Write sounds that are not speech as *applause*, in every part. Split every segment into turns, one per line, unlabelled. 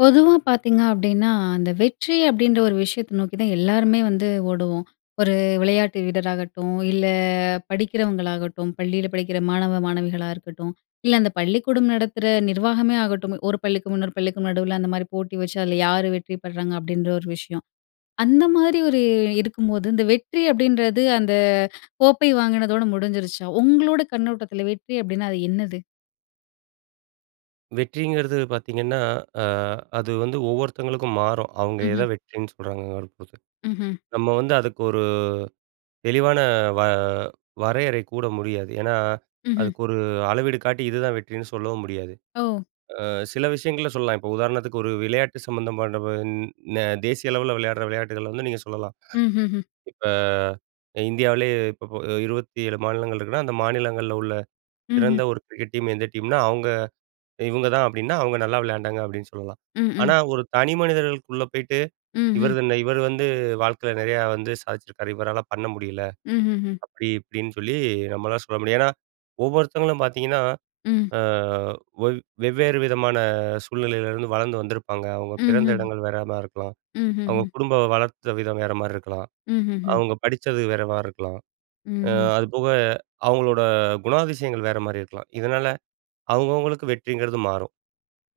பொதுவா பார்த்தீங்க அப்டீன்னா, அந்த வெற்றி அப்டீன்ற ஒரு விஷயத்த நோக்கி தான் எல்லாருமே வந்து ஓடுவோம். ஒரு விளையாட்டு வீரராகட்டும், இல்ல படிக்கிறவங்களாகட்டும், பள்ளியில படிக்கிற மாணவ, மாணவிகளா இருக்கட்டும், இல்ல அந்த பள்ளிக்கூடம் நடத்துற நிர்வாகமே ஆகட்டும். ஒரு பள்ளிக்கும், இன்னொரு பள்ளிக்கும் நடுவுல அந்தமாரி போட்டி வச்சு, அதுல யாரு வெற்றி பெர்றாங்க அப்டீன்ற ஒரு விஷயம். அந்தமாரி ஒரு இருக்கும்போது, இந்த வெற்றி அப்டீன்றது அந்த கோப்பை வாங்கினதோட முடிஞ்சிருச்சா? உங்களோட கண்ணோட்டத்தில வெற்றி அப்டீனா அது என்னது?
வெற்றிங்கிறது பார்த்தீங்கன்னா, அ அது வந்து ஒவ்வொருத்தங்களுக்கும் மாறும். அவுங்க
ம்ஹ்ம்.
எத வெற்றின்னு சொல்றாங்கறப் பொருத்து.
ம்ஹ்ம்.
நம்ம வந்து அதுக்கு ஒரு தெளிவான வ வரையறை கூற முடியாது. ஏன்னா,
ம்ஹ்ம்.
அதுக்கு ஒரு அளவீடு காட்டி இதுதான் வெற்றின்னு சொல்லவும் முடியாது.
ஓ!
அ சில விஷயங்கள சொல்லலாம். இப்ப உதாரணத்துக்கு ஒரு விளையாட்டு சம்மந்தமான ந தேசிய அளவுல விளையாட்ற விளையாட்டுகள வந்து நீங்க சொல்லலாம்.
ம்ஹ்ஹும்.
இப்ப அ இந்தியாவிலேயே இப்ப ப 27 மாநிலங்கள் இருக்குன்னா, அந்த மாநிலங்கள்ல உள்ள
ம்ஹ்ம்.
சிறந்த ஒரு கிரிக்கெட் டீம் எந்த டீம்னா, அவுங்க இவுங்க தான் அப்டீன்னா, அவுங்க நல்லா விளையாண்டாங்க அப்டீன்னு சொல்லலாம்.
ம், ம்.
ஆனா, ஒரு தனி மனிதர்களுக்குள்ள போயிட்டு,
ம்ஹ்ம்.
இவரதுன்ன இவர் வந்து வாழ்க்கையில நிறையா வந்து சாதிச்சிருக்காரு. இவரால பண்ண முடியல.
ம்ஹ்ஹும்.
அப்டி இப்டின்னு சொல்லி, நம்மளால சொல்ல முடியும். ஏன்னா, ஒவ்வொருத்தவங்களும் பார்த்தீங்கன்னா,
ம்.
அ ஒவ் வெவ்வேறு விதமான சூழ்நிலையில இருந்து வளர்ந்து வந்திருப்பாங்க. அவுங்க பிறந்த
ம்ஹ்ம்.
இடங்கள் வேறமாரி இருக்கலாம். அவுங்க
ம்ஹ்ஹும்.
குடும்ப வளர்த்த விதம் வேறமாரி இருக்கலாம்.
ம்ஹ்ஹும்.
அவுங்க படிச்சது வேறமாரி இருக்கலாம். அ
ம்.
அதுபோக அவுங்களோட குணாதிசயங்கள் வேறமாரி இருக்கலாம். இதனால அவுங்கவங்களுக்கு வெற்றிங்கிறது மாறும்.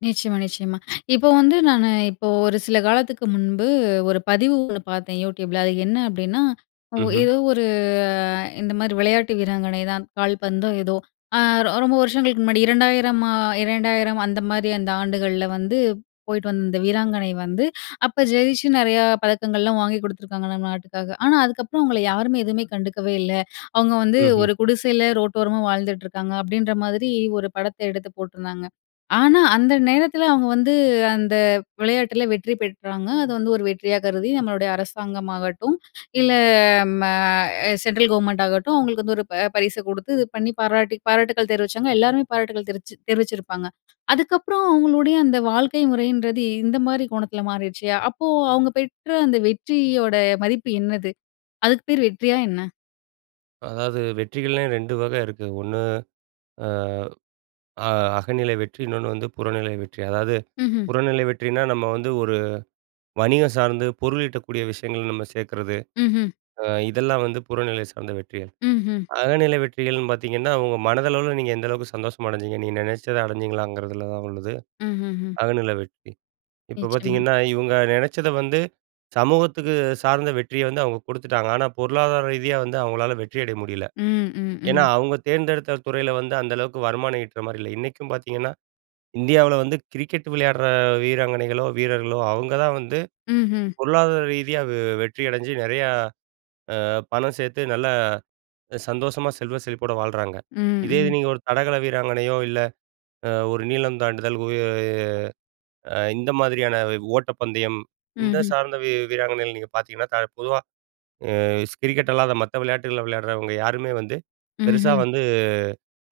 நிச்சயமா, நிச்சயமா. இப்போ வந்து, நானு இப்போ ஒரு சில காலத்துக்கு முன்பு, ஒரு பதிவு ஒண்ணு பாத்தேன் யூடியூப்ல. அது என்ன அப்பிடின்னா, ஒ
ம்ஹ்ம்.
ஏதோ ஒரு இந்தமாரி விளையாட்டு வீராங்கனை தான் கால்பந்தோ, ஏதோ. ஆ ரொ ரொம்ப வருஷங்களுக்கு முன்னாடி 2000 மா, 2000 அந்தமாரி அந்த ஆண்டுகள்ல வந்து போயிட்டு வந்த இந்த வீராங்கனை வந்து, அப்ப ஜெயிச்சு, நெறையா பதக்கங்கள்லாம் வாங்கி குடுத்துருக்காங்க, நம்ம நாட்டுக்காக. ஆனா, அதுக்கப்புறம் அவுங்கள யாருமே எதுவுமே கண்டுக்கவே இல்ல. "அவுங்க வந்து
ம்ஹ்ம்.
ஒரு குடிசையில ரோட்டோரமா வாழ்ந்துட்டுருக்காங்க." அப்படின்ற மாதிரி ஒரு படத்த எடுத்து போட்டுருந்தாங்க. ஆனா, அந்த நேரத்துல அவுங்க வந்து அந்த விளையாட்டுல வெற்றி பெற்றாங்க. அத வந்து ஒரு வெற்றியா கருதி நம்மளுடைய அரசாங்கமாகட்டும், இல்ல ம அ சென்ட்ரல் கவர்மெண்ட்டாகட்டும், அவுங்களுக்கு வந்து ஒரு ப பரிச கொடுத்து இது பண்ணி பாராட்டி பாராட்டுகள் தெரிவிச்சாங்க. எல்லாருமே பாராட்டுக்கள் தெரிவிச்சு தெரிவிச்சுருப்பாங்க. அதுக்கப்புறம் அவுங்களுடைய அந்த வாழ்க்கை முறையின்றது இந்தமாரி கோணத்துல மாறிருச்சு. அப்போ அவுங்க பெற்ற அந்த வெற்றியோட மதிப்பு என்னது? அதுக்கு பேரு வெற்றியா என்ன?
அதாவது வெற்றிகள்லையே 2 வக இருக்கு. 1 அ, அ அகநிலை வெற்றி, இன்னொன்னு வந்து புறநிலை வெற்றி. அதாவது
ம்ஹ்ம்.
புறநிலை வெற்றினா, நம்ம வந்து ஒரு வணிகம் சார்ந்து பொருளீட்டக்கூடிய விஷயங்கள நம்ம சேக்குறது.
ம்ஹ்ம்.
அ இதெல்லாம் வந்து புறநிலை சார்ந்த வெற்றிகள்.
ம்ஹ்ம்.
அகநிலை வெற்றிகள்ன்னு பாத்தீங்கன்னா, ஒங்க மனதளவுல நீங்க எந்த அளவுக்கு சந்தோஷமடைஞ்சீங்க, நீங்க நெனச்சத அடஞ்சிங்களாங்கிறதுல தான் உள்ளது,
ம்ஹ்ஹ்ம்.
அகநிலை வெற்றி. இப்ப
நிச்சயமா.
பாத்தீங்கன்னா, இவுங்க நெனச்சத வந்து சமூகத்துக்கு சார்ந்த வெற்றிய வந்து அவுங்க கொடுத்துட்டாங்க. ஆனா, பொருளாதார ரீதியா வந்து அவுங்களால வெற்றியடைய முடியல.
ம். ம்,
ஏன்னா,
ம்.
அவுங்க தேர்ந்தெடுத்த துறையில வந்து அந்த அளவுக்கு வருமானம் ஈட்றமாரி இல்ல. இன்னைக்கும் பாத்தீங்கன்னா, இந்தியாவுல வந்து கிரிக்கெட் விளையாடுற வீராங்கனைகளோ, வீரர்களோ, அவுங்க தான் வந்து
ம்ஹ்ம்.
பொருளாதார ரீதியா வெ வெற்றி அடஞ்சு நெறையா, அ பணம் சேத்து நல்லா சந்தோஷமா செல்வ செழிப்போட வாழ்றாங்க.
ம்,
இதே இது
ம்.
நீங்க ஒரு தடகள வீராங்கனையோ, இல்ல அ ஒரு நீளம் தாண்டுதல் உய அ இந்த மாதிரியான வ் ஓட்டப்பந்தயம், இது
ம்ஹ்ம்.
சார்ந்த வீ-வீராங்கனைகள் நீங்க பாத்தீங்கன்னா, த பொதுவா அ ஸ் கிரிக்கெட் அல்லாத மத்த விளையாட்டுகள விளையாடுறவங்க யாருமே வந்து, பெருசா
ம்ஹ்ம்.
வந்து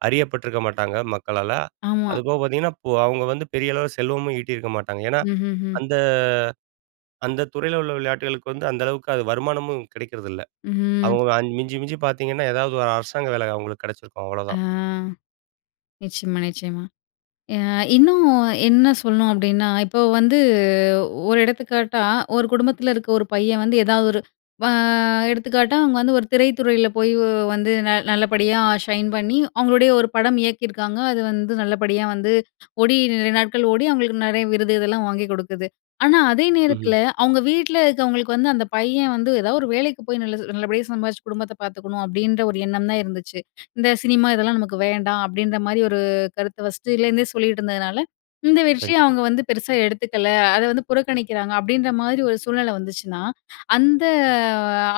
அறியப்பட்டிருக்க மாட்டாங்க மக்களால.
ஆமா.
அதுபோக பாத்தீங்கன்னா, இப்போ அவுங்க வந்து பெரிய அளவுல செல்வமும் ஈட்டியிருக்க மாட்டாங்க. ஏன்னா,
ம்ஹ்ஹ்ம்.
அந்த அந்த துறையில உள்ள விளையாட்டுகளுக்கு வந்து அந்த அளவுக்கு அது வருமானமும் கிடைக்கிறதில்ல.
ம்.
அவுங்க அ மிஞ்சி மிஞ்சி பாத்தீங்கன்னா, ஏதாவது ஒரு அரசாங்க வேல அவுங்களுக்கு கெடச்சிருக்கும்.
ஆ
அவ்வளதான்.
நிச்சயமா, நிச்சயமா. அ இன்னும் என்ன சொல்லணும் அப்பிடின்னா, இப்போ வந்து ஒரு எடுத்துக்காட்டா, ஒரு குடும்பத்துல இருக்க ஒரு பையன் வந்து, எதா ஒரு வ எடுத்துக்காட்டா அவுங்க வந்து ஒரு திரைத்துறையில போய் வ் வந்து ந நல்லபடியா ஷைன் பண்ணி, அவுங்களுடைய ஒரு படம் இயக்கியிருக்காங்க. அது வந்து நல்லபடியா வந்து ஓடி, நிறைய நாட்கள் ஓடி அவுங்களுக்கு நெறைய விருது இதெல்லாம் வாங்கி குடுக்குது. ஆனா, அதே
ம்ஹ்ம்.
நேரத்துல அவுங்க வீட்ல இருக்கவங்களுக்கு, வந்து அந்த பையன் வந்து எதா ஒரு வேலைக்கு போய் நல்லது நல்லபடியா சம்பாதிச்சு, குடும்பத்த பாத்துக்கணும், அப்பிடின்ற ஒரு எண்ணம் தான் இருந்துச்சு. இந்த சினிமா இதெல்லாம் நமக்கு வேண்டாம், அப்பிடின்றமாரி ஒரு கருத்த ஃபர்ஸ்ட்டுலேருந்தே சொல்லிட்டு இருந்ததுனால, இந்த வெற்றிய
கண்டிப்பா.
அவுங்க வந்து பெருசா எடுத்துக்கல. அத வந்து புறக்கணிக்கிறாங்க, அப்பிடின்ற மாரி ஒரு சூழ்நிலை வந்துச்சுன்னா, அந்த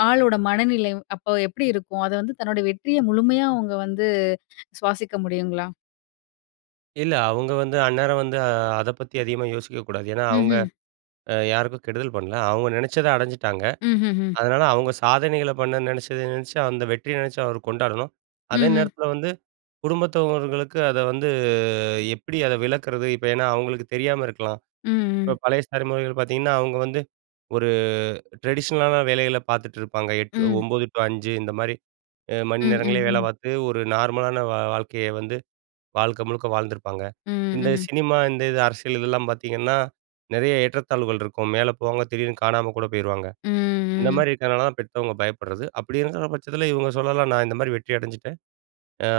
ஆளோட மனநிலை அப்போ எப்பிடி இருக்கும்? அத வந்து தன்னோட வெற்றிய முழுமையா, அவுங்க வந்து சுவாசிக்க முடியுங்களா?
இல்ல. அவங்க வந்து அந்நேரம் வந்து அத பத்தி அதிகமா யோசிக்கக்கூடாது. ஏனா, அவங்க
ம்ஹ்ம்.
அ யாருக்கும் கெடுதல் பண்ணல, அவங்க நெனைச்சத அடைஞ்சிட்டாங்க.
ம்ஹ்ஹும்.
அதனால, அவங்க சாதனைகள பண்ண நெனைச்சத நெனச்சு அந்த வெற்றிய நெனைச்சு அவரு கொண்டாடணும். அதே
ம்ஹ்ம்.
நேரத்தில வந்து குடும்பத்தவர்களுக்கு அத வந்து எப்படி அதை விளக்குறது. இப்ப ஏனா, அவங்களுக்கு தெரியாம இருக்கலாம்.
ம்,
இப்ப
ம்.
பழைய ஸ்தலைமுறைகள் பார்த்தீங்கன்னா, அவங்க வந்து ஒரு டிரெடிஷ்னலான வேலைகள பார்த்துட்டு இருப்பாங்க. 8,
ம்.
9 டூ 5 இந்த மாரி மணி
ம், ம்,
நேரங்கள்லயே வேலை
ம்.
பார்த்து ஒரு நார்மலான வாழ்க்கைய வந்து வாழ்க்க முழுக்க வாழ்ந்திருப்பாங்க.
ம்,
இந்த
ம்.
சினிமா இந்த இது அரசியல் இதெல்லாம் பார்த்தீங்கன்னா, நெறைய ஏற்றத்தாழ்வுகள் இருக்கும். மேல போவாங்க திடீர்னு காணாம கூட போயிருவாங்க.
ம்,
இந்த
ம்.
மாரி இருக்குறனால தான் பெத்தவங்க பயப்படுறது. அப்படி இருக்குற பட்சத்தில இவங்க சொல்லலாம்,"நான் இந்த மாரி வெற்றி அடைஞ்சிட்டேன்.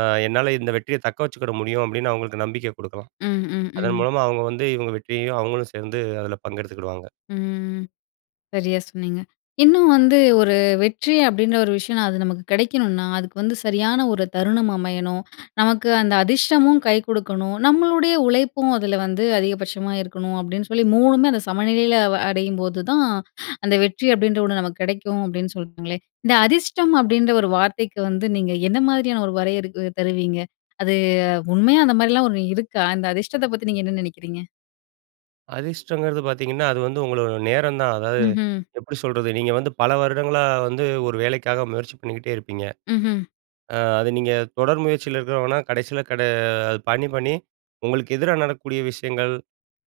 ஆ என்னால இந்த வெற்றிய தக்க வச்சுக்கிட முடியும் அப்படின்னு அவங்களுக்கு நம்பிக்கை குடுக்கலாம்."
ம், ம்,
அதன்
ம்.
மூலமா அவங்க வந்து இவங்க வெற்றியையும் அவங்களும் சேர்ந்து அதுல பங்கெடுத்துக்கிடுவாங்க.
ம், ம். சரியா சொன்னீங்க. இன்னும் வந்து ஒரு வெற்றி அப்படின்ற ஒரு விஷயனா அது நமக்கு கிடைக்கணும்னா, அதுக்கு வந்து சரியான ஒரு தருணம் அமையணும். நமக்கு அந்த அதிர்ஷ்டமும் கை கொடுக்கணும். நம்மளுடைய உழைப்பும் அதுல வந்து அதிகபட்சமா இருக்கணும், அப்படின்னு சொல்லி மூணுமே அந்த சமநிலையில அடையும்போது தான். அந்த வெற்றி அப்படின்ற ஒண்ணு நமக்கு கிடைக்கும். அப்படின்னு சொல்றீ ங்களே! இந்த அதிர்ஷ்டம் அப்படின்ற ஒரு வார்த்தைக்கு வந்து, நீங்க எந்த மாதிரியான ஒரு வரையறு தருவீங்க? அது உண்மையா அந்த மாதிரிலா ஒண்ணு இருக்கா? இந்த அதிர்ஷ்டத்த பத்தி நீங்க என்ன நினைக்கிறீங்க?
அதிர்ஷ்டம்ங்கிறது பாத்தீங்கன்னா, அது வந்து உங்களோட நேரம் தான். அதாவது,
ம்ஹ்ம்.
எப்படி சொல்றது. நீங்க வந்து பல வருடங்களா வந்து, ஒரு வேலைக்காக முயற்சி பண்ணிக்கிட்டே இருப்பீங்க.
ம்ஹ்ம்.
அ, அது நீங்க தொடர் முயற்சியில இருக்கிறவங்கனா, கடைசியில கட அது பண்ணி பண்ணி உங்களுக்கு எதிரா நடக்கக்கூடிய விஷயங்கள்,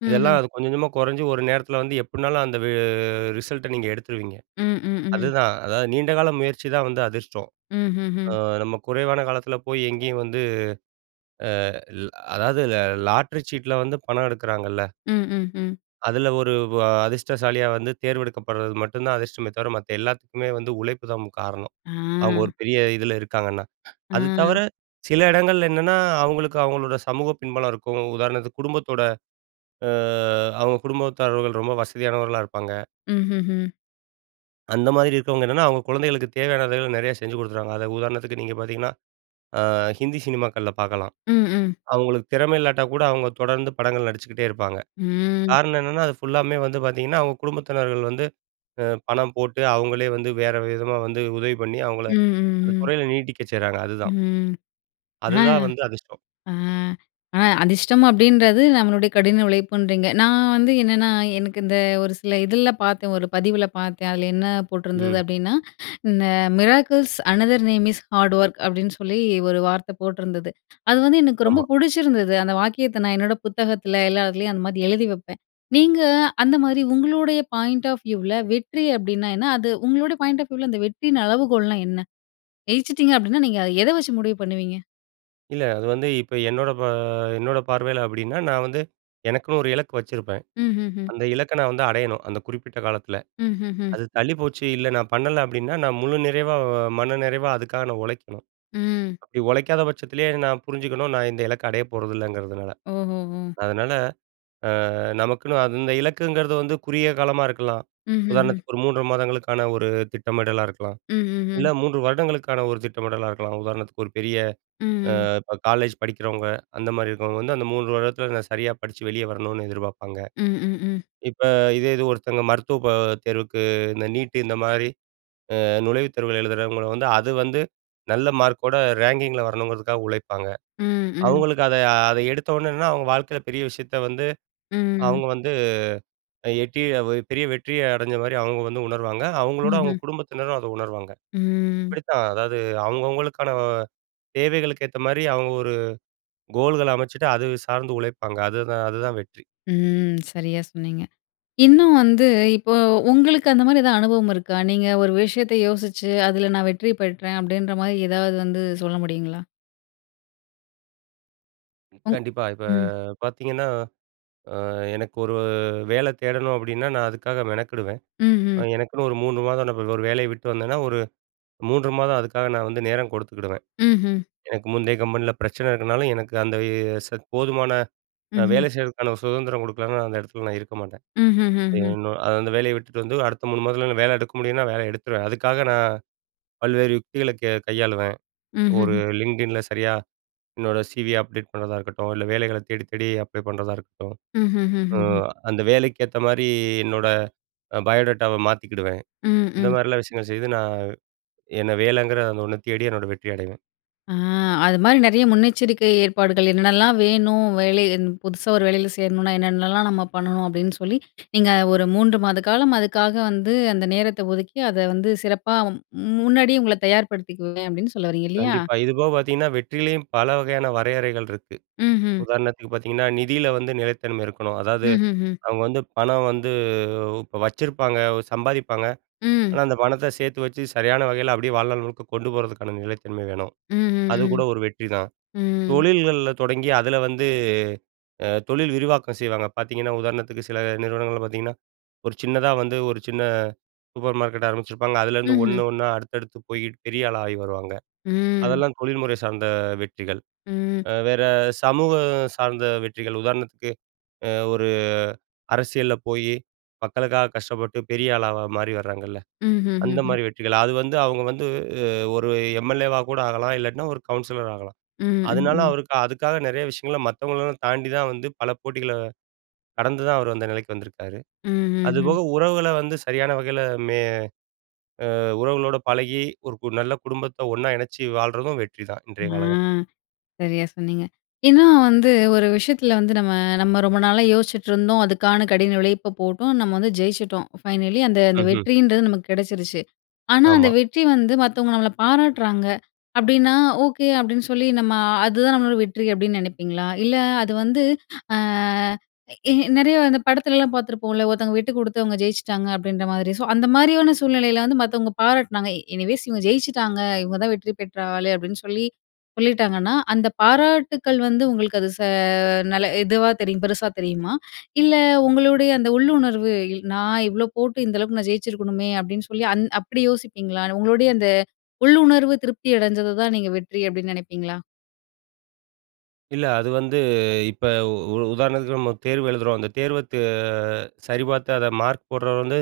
ம்,
இதெல்லாம்
ம்.
அது கொஞ்சம், கொஞ்சமா கொறஞ்சு, ஒரு நேரத்துல வந்து எப்படினாலும், அந்த வெ ரிசல்ட்ட நீங்க எடுத்துருவீங்க.
ம், ம், ம்.
அதுதான். அதாவது நீண்டகால முயற்சிதான் வந்து அதிர்ஷ்டம். அ,
ம்ஹ்ஹ்ம்.
நம்ம குறைவான காலத்துல போய் எங்கயும் வந்து, அ, ல் அதாவது லா லாட்டரி சீட்ல வந்து பணம் எடுக்கிறாங்கள்ல
ம், ம், ம்.
அதுல, ஒரு வா அதிர்ஷ்டசாலியா வந்து தேர்ந்தெடுக்கப்படுறது மட்டும் தான் அதிர்ஷ்டமே தவிர, மத்த எல்லாத்துக்குமே வந்து உழைப்பு தான் முக் காரணம்,
ஆ.
அவங்க ஒரு பெரிய இதுல இருக்காங்கன்னா. அது தவர
ஆ.
சில இடங்கள்ல என்னன்னா, அவங்களுக்கு, அவங்களோட சமூகப் பின்பலம் இருக்கும். உதாரணத்துக்கு குடும்பத்தோட, அ அவங்க குடும்பத்தாரர்கள் ரொம்ப வசதியானவர்களா இருப்பாங்க.
ம்ஹ்ஹ்ம்.
அந்த மாரி இருக்குறவங்க என்னன்னா, அவங்க குழந்தைகளுக்கு தேவையானதுகள நெறையா செஞ்சு கொடுத்துறாங்க. அதாவது உதாரணத்துக்கு நீங்க பாத்தீங்கன்னா, அ, ஹிந்தி சினிமாக்கள்ல பாக்கலாம்.
ம், ம்.
அவங்களுக்கு திறமை இல்லாட்டா கூட, அவங்க தொடர்ந்து படங்கள் நடிச்சுக்கிட்டே இருப்பாங்க.
ம்.
காரணம் என்னன்னா, அது ஃபுல்லாமே வந்து பாத்தீங்கன்னா, அவங்க குடும்பத்தினர்கள் வந்து, அ பணம் போட்டு, அவங்களே வந்து வேற விதமா வந்து உதவி பண்ணி, அவங்கள
ம்,
அந்த
ம், ம்.
துறையில நீட்டிக்க செய்றாங்க. அதுதான்.
ம். ஆ,
அதுதான் வந்து அதிர்ஷ்டம்.
ஆ, அ அதிஷ்டம் அப்படின்றது, நம்மளுடைய கடின உழைப்புன்றீங்க. நான் வந்து என்னன்னா, எனக்கு இந்த ஒரு சில இதுலலாம் பாத்தேன், ஒரு பதிவில பாத்தேன். அதில என்ன போட்டிருந்தது
ம்.
அப்படின்னா, இந்த "miracles another name is hard work" அப்படின்னு, சொல்லி ஒரு வார்த்தை போட்டுருந்தது. அது வந்து, எனக்கு ரொம்ப
ஆமா.
புடிச்சிருந்தது. அந்த வாக்கியத்தை நான் என்னோட புத்தகத்துல, எல்லா இதுலயும் அந்த மாதிரி எழுதி வைப்பேன். நீங்க, அந்த மாதிரி உங்களுடைய பாயிண்ட் ஆஃப் வியூவ்ல வெற்றி அப்படின்னா, என்ன? அது உங்களுடைய பாயிண்ட் ஆஃப் வியூல, அந்த வெற்றியின் அளவுகோல்னா என்ன? ஜெயிச்சிட்டிங்க அப்படினா, நீங்க அ எதை வச்சு முடிவு பண்ணுவீங்க?
இல்ல. அது வந்து இப்ப என்னோட ப என்னோட பார்வையில அப்பிடின்னா, நான் வந்து எனக்குன்னு ஒரு இலக்கு வச்சிருப்பேன்.
ம்ஹ்ஹும்.
அந்த இலக்க நான் வந்து அடையணும். அந்த குறிப்பிட்ட காலத்தில.
ம்ஹ்ஹும்.
அது தள்ளிப்போச்சு. இல்ல நான் பண்ணல, அப்பிடின்னா, நான் முழு நிறைவா, மன நிறைவா அதுக்காக நான் உழைக்கணும்.
ம்.
அப்பிடி உழைக்காத பட்சத்திலயே நான் புரிஞ்சுக்கணும். நான் இந்த இலக்க அடையப் போறதில்லைங்கறதுனால.
ஓ! ஓ! ஓ!
அதனால அ நமக்குன்னு அந்த இலக்குங்கிறது வந்து குறுகிய காலமா இருக்கலாம்.
ம்ஹ்ஹும்.
உதாரணத்துக்கு ஒரு 3 மாதங்களுக்கான ஒரு திட்டமிடலா இருக்கலாம். இல்ல
ம்ஹ்ஹும்.
3 வருடங்களுக்கான ஒரு திட்டமிடலா இருக்கலாம். உதாரணத்துக்கு ஒரு பெரிய
ம்,
அ
ம்.
இப்ப காலேஜ் படிக்கிறவங்க, அந்தமாரி இருக்கிறவங்க வந்து அந்த 3 வருடத்தில நான் சரியா படிச்சு, வெளிய வரணுனு எதிர்ப்பார்ப்பாங்க.
ம், ம், ம்.
இப்ப இதே இது ஒருத்தங்க மருத்துவ க தேர்வுக்கு இந்த நீட் இந்தமாரி, அ நுழைவுத் தேர்வு எழுதுறவங்கள வந்து, அது வந்து நல்ல மார்க்கோட ரேங்கிங்கில வரணுங்கிறதுக்காக, உழைப்பாங்க.
ம், ம்.
அவுங்களுக்கு அத, அத எடுத்த உடனே என்னன்னா, அவுங்க வாழ்க்கையில பெரிய விஷயத்த வந்து
ம்.
அவுங்க வந்து அ எட்டி பெரிய வெற்றிய அடஞ்சமாரி அவுங்க வந்து உணர்வாங்க. அவுங்களோட அவுங்க
ம்ஹ்ம்.
குடும்பத்தினரும் அத உணர்வாங்க.
ம்.
இப்பிடித்தான், அதாவது அவுங்கவங்களுக்கான தேவைகளுக்கேத்தமாரி அவுங்க ஒரு கோல்கள அமச்சுட்டு, அது சார்ந்து உழைப்பாங்க. அதுதான், அதுதான் வெற்றி.
ம். சரியா சொன்னீங்க. இன்னும் வந்து இப்போ உங்களுக்கு அந்தமாரி எதா அனுபவம் இருக்கா? நீங்க ஒரு விஷயத்த யோசிச்சு அதில நான் வெற்றி பெற்றேன் அப்பிடின்றமாரி ஏதாவது வந்து சொல்ல முடியுங்களா? உங்
கண்டிப்பா. இப்ப
ம்.
பார்த்தீங்கன்னா, அ எனக்கு ஒரு வேல தேடணும் அப்டின்னா, நான் அதுக்காக மெனக்கெடுவேன்.
ம்ஹ்ம்.
எனக்குன்னு ஒரு 3 மாதம், நா இப்ப அது ஒரு வேலைய விட்டு வந்தேன்னா, ஒரு 3 மாதம் அதுக்காக நான் வந்து நேரம் கொடுத்துக்கிடுவேன்.
ம்ஹ்ம்.
எனக்கு முந்தைய கம்பெனில பிரச்சன இருக்கனால, எனக்கு அந்த ச போதுமான அ
ம்ஹ்ம்.
வேலை செய்றதுக்கான சுதந்திரம் குடுக்கலன்னா, நான் அந்த இடத்துல நான் இருக்க மாட்டேன். அது
ம்ஹுஹ்ம்.
என்னோ அந்த வேலைய விட்டுட்டு வந்து, அடுத்த 3 மாதத்துல வேல எடுக்க முடியும்னா வேல எடுத்துருவேன். அதுக்காக நான் பல்வேறு யுக்திகளக் க கையாளுவேன். ஒரு
ம்ஹ்ஹும்.
லிங்கிடின்ல சரியா, என்னோட சி.வி. அப்டேட் பண்றதா இருக்கட்டும், இல்ல வேலைகளத் தேடித்தேடி அப்ளை பண்றதா இருக்கட்டும். அ
ம்ஹுஹுஹும்.
அந்த வேலைக்கு ஏத்த மாரி, என்னோட பயோடேட்டாவ மாத்திக்குடுவேன்.
ம்.
இந்த
ம்.
மாரிலாம் விஷயங்கள செய்து நான் என்ன வேலங்கிற அந்த ஒண்ணத் தேடி என்னோட வெற்றி அடைவேன்.
ஆ அது மாரி நெறைய முன்னெச்சரிக்கை ஏற்பாடுகள் என்னல்லாம் வேணும், வேலை இந் புதுசா ஒரு வேலைல சேரணும்னா என்னென்னல்லாம் நம்ம பண்ணனும் அப்டின்னு சொல்லி, நீங்க ஒரு 3 மாத காலம் அதுக்காக வந்து அந்த நேரத்த ஒதுக்கி, அத வந்து சிறப்பா மு முன்னாடியே உங்கள தயார்படுத்திக்குவேன். அப்டின்னு சொல்ல வரீங்க இல்லையா?
கண்டிப்பா. இது போகப் பார்த்தீங்கன்னா, வெற்றிலயும் பல வகையான வரையறைகள் இருக்கு.
ம்ஹ்ம்.
உதாரணத்துக்குப் பார்த்தீங்கன்னா, நிதில வந்து நிலைத்தன்மை இருக்கணும். அதாவது
ம்ஹ்ஹும்.
அவங்க வந்து பணம் வந்து, இப்ப வச்சிருப்பாங்க, சம்பாதிப்பாங்க, ஆனா
ம்.
அந்தப் பணத்த சேத்து வச்சு சரியான வகைல அப்டியே வாழ்நாள் முழுக்க கொண்டு போறதுக்கான நிலைத்தன்மை வேணும். அது
ம்ஹ்ஹும்.
கூட ஒரு வெற்றிதான்.
ம்.
தொழில்கள்ல தொடங்கி அதுல வந்து, அ தொழில் விரிவாக்கம் செய்வாங்க. பார்த்தீங்கன்னா உதாரணத்துக்கு சில நிறுவனங்கள்ல பாத்தீங்கன்னா ஒரு சின்னதா வந்து, ஒரு சின்ன சூப்பர் மார்க்கெட் ஆரம்பிச்சிருப்பாங்க, அதுலருந்து
ம்ஹ்ம்.
ஒண்ணு, ஒண்ணா அடுத்தடுத்துப் போய் பெரிய ஆளா ஆயி வருவாங்க.
ம்.
அதெல்லாம் தொழில்முறை சார்ந்த வெற்றிகள்.
ம்.
அ வேற சமூக சார்ந்த வெற்றிகள், உதாரணத்துக்கு அ ஒரு அரசியல்ல போய் மக்களுக்காகக் கஷ்டப்பட்டுப் பெரிய ஆளா மாறி வராங்கல்ல. அந்த
ம்ஹ்ஹுஹ்ம்.
மாரி வெற்றிகள். அது வந்து அவங்க வந்து, ஒரு எம். எல். ஏ. வா கூட ஆகலாம், இல்லாட்டினா ஒரு கவுன்சிலர் ஆகலாம்.
ம்.
அதனால
ம். ம்.
அவருக்கு அதுக்காக நெறைய விஷயங்கள மத்தவங்களலாம் தாண்டித்தான் வந்து, பல போட்டிகள கடந்துதான் அவர் அந்த நிலைக்கு வந்திருக்காரு. அது
ம்ஹ்ஹும்.
போக உறவுகள வந்து சரியான வகைல மெ அ உறவுகளோட பழகி ஒரு கு நல்ல குடும்பத்த ஒண்ணா இணைச்சு வாழ்றதும் வெற்றிதான்.
அ
இன்றைய காலகட்டத்துல.
சரியா சொன்னீங்க. ஏன்னா வந்து ஒரு விஷயத்துல வந்து நம்ம நம்ம ரொம்ப நாளா யோசிச்சிட்டுருந்தோம், அதுக்கான கடின உழைப்ப போட்டோம், நம்ம வந்து ஜெயிச்சிட்டோம். ஃபைனலி அந்த அந்த
ம்ஹ்ம்.
வெற்றின்றது நமக்கு கெடச்சிருச்சு. ஆனா அந்த
ஆமா.
வெற்றி வந்து மத்தவங்க நம்மளப் பாராட்டுறாங்க அப்டின்னா, "ஓகே" அப்டின்னு சொல்லி நம்ம அதுதான் நம்மளோட வெற்றி அப்டின்னு நெனப்பீங்களா? இல்ல அது வந்து, அ ஏ நெறைய இந்த படத்துலலாம் பார்த்திருப்போம்ல, 'ஒருத்தவங்க விட்டுக்குடுத்து அவங்க ஜெயிச்சிட்டாங்க' அப்டின்ற மாரி. சோ, அந்த மாரியான சூழ்நிலைல வந்து மத்தவங்க பாராட்டுனாங்க. எனிவேஸ் "இவங்க ஜெயிச்சிட்டாங்க, இவங்கதான் வெற்றி பெற்ற ஆளு" அப்டின்னு சொல்லி, சொல்லிட்டாங்கன்னா அந்த பாராட்டுக்கள் வந்து உங்களுக்கு அது ச நல இதுவா தெரியும் பெருசா தெரியுமா? இல்ல உங்களுடைய அந்த உள்ளுணர்வு, இல் நான் இவ்ளோ போட்டு, இந்த அளவுக்கு நான் ஜெயிச்சிருக்கணுமே அப்டின்னு சொல்லி, அந் அப்படி யோசிப்பீங்களா? உங்களுடைய அந்த உள்ளுணர்வு திருப்தி அடைஞ்சதத்தான் நீங்க வெற்றி அப்டின்னு நெனைப்பீங்களா?
இல்ல அது வந்து இப்ப உ உதாரணத்துக்கு, நம்ம தேர்வு எழுதுறோம். அந்த தேர்வத் சரிபார்த்து அத மார்க் போட்றவரு வந்து,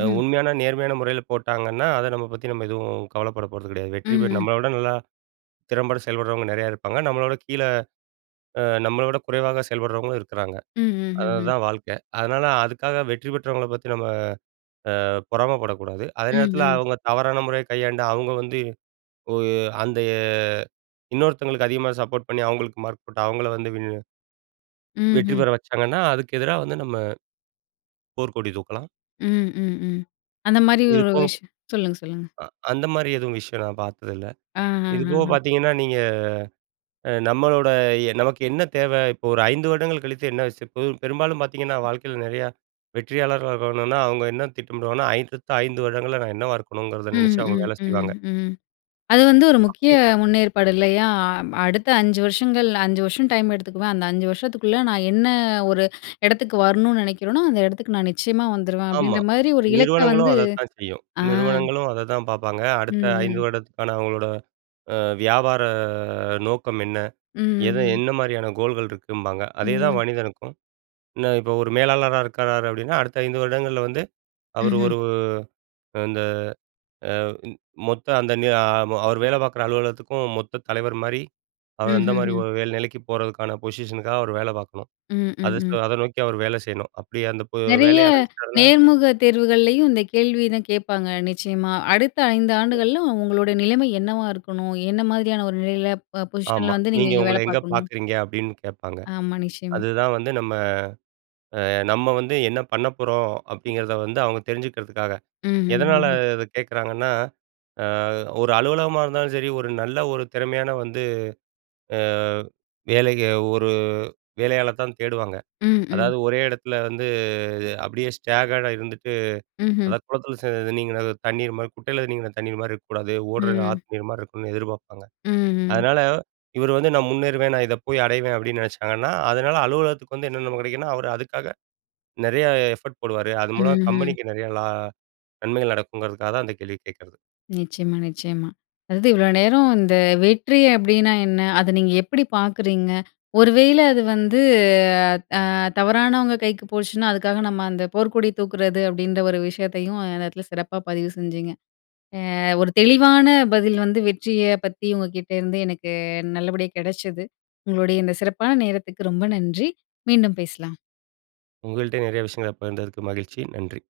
அ உண்மையான நேர்மையான முறையில போட்டாங்கன்னா, அத நம்ம பத்தி நம்ம எதுவும் கவலைப்பட போறது கிடையாது.
ம்,
வெற்றி பெ
ம்.
நம்மள விட நல்லா திறம்பட செயல்பட்றவங்க நிறையா இருப்பாங்க. நம்மள விட கீழ அ நம்மள விட குறைவா செயல்பட்றவங்களும் இருக்கிறாங்க.
ம்ஹ்ஹும்.
அதுதான் வாழ்க்கை. அதனால, அதுக்காக வெற்றி பெற்றவங்கள பத்தி நம்ம அ பொறாமப்படக்கூடாது. அதே
ம்,
நேரத்தில
ம்.
அவுங்க தவறான முறைய கையாண்டா, அவுங்க வந்து உ அந்த இன்னொருத்தவங்களுக்கு அதிகமா சப்போர்ட் பண்ணி அவுங்களுக்கு மார்க் போட்டு, அவுங்கள வந்து வின்
ம்,
வெற்றி
ம்.
பெற வச்சாங்கன்னா, அதுக்கு எதிரா வந்து நம்ம, போர்க்கொடி தூக்கலாம்.
ம், ம், ம். அந்தமாரி ஒரு
இதுபோக
விஷ
ப்
சொல்லுங்க. சொல்லுங்க.
அ அந்தமாரி எதுவும் விஷயம் நான் பார்த்தது இல்ல. இதுபோக
ஆஹஹஹ.
பார்த்தீங்கன்னா, நீங்க அ நம்மளோட அ நமக்கு என்ன தேவை? இப்போ ஒரு 5 வருடங்கள் கழித்து என்ன *unintelligible* இப்ப பெரும்பாலும் பார்த்தீங்கன்னா, வாழ்க்கையில நிறையா வெற்றியாளர்களா இருக்காங்கன்னா, அவுங்க என்ன திட்டமிடுவாங்கனா, *unintelligible* அடுத்த 5 வருடங்கள்ல நான் என்னவா இருக்கணுங்கிறத
ம்,
நினைச்சு அவுங்க
ம்,
வேல
ம்,
செய்வாங்க.
ம். அது வந்து ஒரு முக்கிய
அப்பிடி.
முன்னேற்பாடு இல்லயா? அ அடுத்த 5 வருஷங்கள், 5 வருஷம் டைம் எடுத்துக்குவேன். அந்த 5 வருஷத்துக்குள்ள நான் என்ன ஒரு இடத்துக்கு வரணுனு நினைக்கிறேனோ, அந்த இடத்துக்கு நான் நிச்சயமா வந்துருவேன்.
ஆமா.
அப்டீன்ற மாதிரி ஒரு இலக்க
நிறுவனங்களும்
வந்து
அதத்தான் செய்யும்.
அ.
நிறுவனங்களும் அதை தான் பார்ப்பாங்க.
ம்,
அடுத்த 5
ம்.
வருடத்துக்கான அவுங்களோட அ வியாபார அ நோக்கம் என்ன?
ம்,
எத
ம்.
என்னமாரியான கோல்கள் இருக்கும்பாங்க. அதேதான்
ம்.
மனிதனுக்கும். என்ன இப்ப ஒரு மேலாளரா இருக்கிறாரு அப்டீன்னா, அடுத்த 5 வருடங்கள்ல வந்து அவரு
ம்ஹ்ம்.
ஒரு இந்த அ இ மொத்த அந்த நியா அவரு வேல பார்க்கிற அலுவலகத்துக்கும், மொத்த தலைவர்மாரி அவரு அந்தமாரி
ம்ஹ்ஹும்.
ஒரு வேற நிலைக்கு போறதுக்கான பொசிஷனுக்காக அவரு வேல பார்க்கணும்.
ம், ம்,
அத ச
ம்.
அத நோக்கி அவரு வேல செய்யணும். அப்பிடி அந்த பொ
நிறைய
வேலைய அடஞ்சிட்டாருன்னா
நேர்முக தேர்வுகள்லேயும் இந்த கேள்விய தான் கேப்பாங்க நிச்சயமா. அடுத்த 5
சரி.
ஆண்டுகள்ல அவுங்களோட நிலைமை என்னவா இருக்கணும்? என்ன மாதிரியான ஒரு நிலையில அ
ஆமா.
பொசிஷன்ல வந்து நீங்க
நீங்க
இங்க
உங்கள
வேலை
எங்க
பார்க்கணும்?
பார்க்குறீங்க அப்டீன்னு கேப்பாங்க.
ஆமா, நிச்சயமா.
அதுதான் வந்து நம்ம, அ நம்ம வந்து என்ன பண்ண போறோம் அப்டீங்கிறத வந்து அவுங்க தெரிஞ்சுக்கிறதுக்காக. எதனால
ம்ஹ்ஹும்.
அத கேட்குறாங்கன்னா, அ ஒரு அலுவலகமா இருந்தாலும் சரி, ஒரு நல்ல ஒரு திறமையான வந்து அ வேலைக்கு ஒரு வேலையாள தான் தேடுவாங்க.
ம், ம்.
அதாவது ஒரே இடத்தில வந்து இது அப்பிடியே ஸ்டேகாடா இருந்துட்டு,
ம்ஹ்ம்.
அத குளத்தில *unintelligible* நீங்க தண்ணீர் மாரி குட்டையில நீங்கின தண்ணீர்மாரி இருக்கக்கூடாது. ஓடுற
ம்.
ஆத்து நீர்மாரி இருக்கணு எதிர்ப்ப்பாங்க.
ம், ம்.
அதனால இவரு வந்து நான் முன்னேறுவேன். நான் இத போய் அடைவேன், அப்பிடின்னு நினைச்சாங்கன்னா, அதனால அலுவலகத்துக்கு வந்து என்னென்ன நம்ம கிடைக்குன்னா, அவரு அதுக்காக நிறைய எஃபர்ட் போடுவாரு. அது மூலம்
ம்ஹ்ம்.
கம்பெனிக்கு நிறைய லா நன்மைகள் நடக்குங்கிறதுக்காக தான் அந்த கேள்விய கேட்கிறது.
நிச்சயமா, நிச்சயமா. அதாவது இவ்ளோ நேரம் இந்த வெற்றி அப்டீன்னா என்ன? அத நீங்க எப்பிடி பாக்குறீங்க? ஒரு வேள அது வந்து அ தவறானவங்க கைக்கு போச்சுனா, அதுக்காக நம்ம அந்த போர்க்கொடி தூக்குறது அப்டீன்ற ஒரு விஷயத்தையும், இந்த நேரத்தில சிறப்பா பதிவு செஞ்சிங்க. அ ஒரு தெளிவான பதில் வந்து வெற்றிய பத்தி உங்ககிட்ட இருந்து எனக்கு நல்லபடியா கிடைச்சது. உங்களுடைய இந்த சிறப்பான நேரத்துக்கு ரொம்ப நன்றி. மீண்டும் பேசலாம்.
உங்கள்ட்ட நிறைய விஷயங்கள பகிர்ந்ததற்கு மகிழ்ச்சி. நன்றி.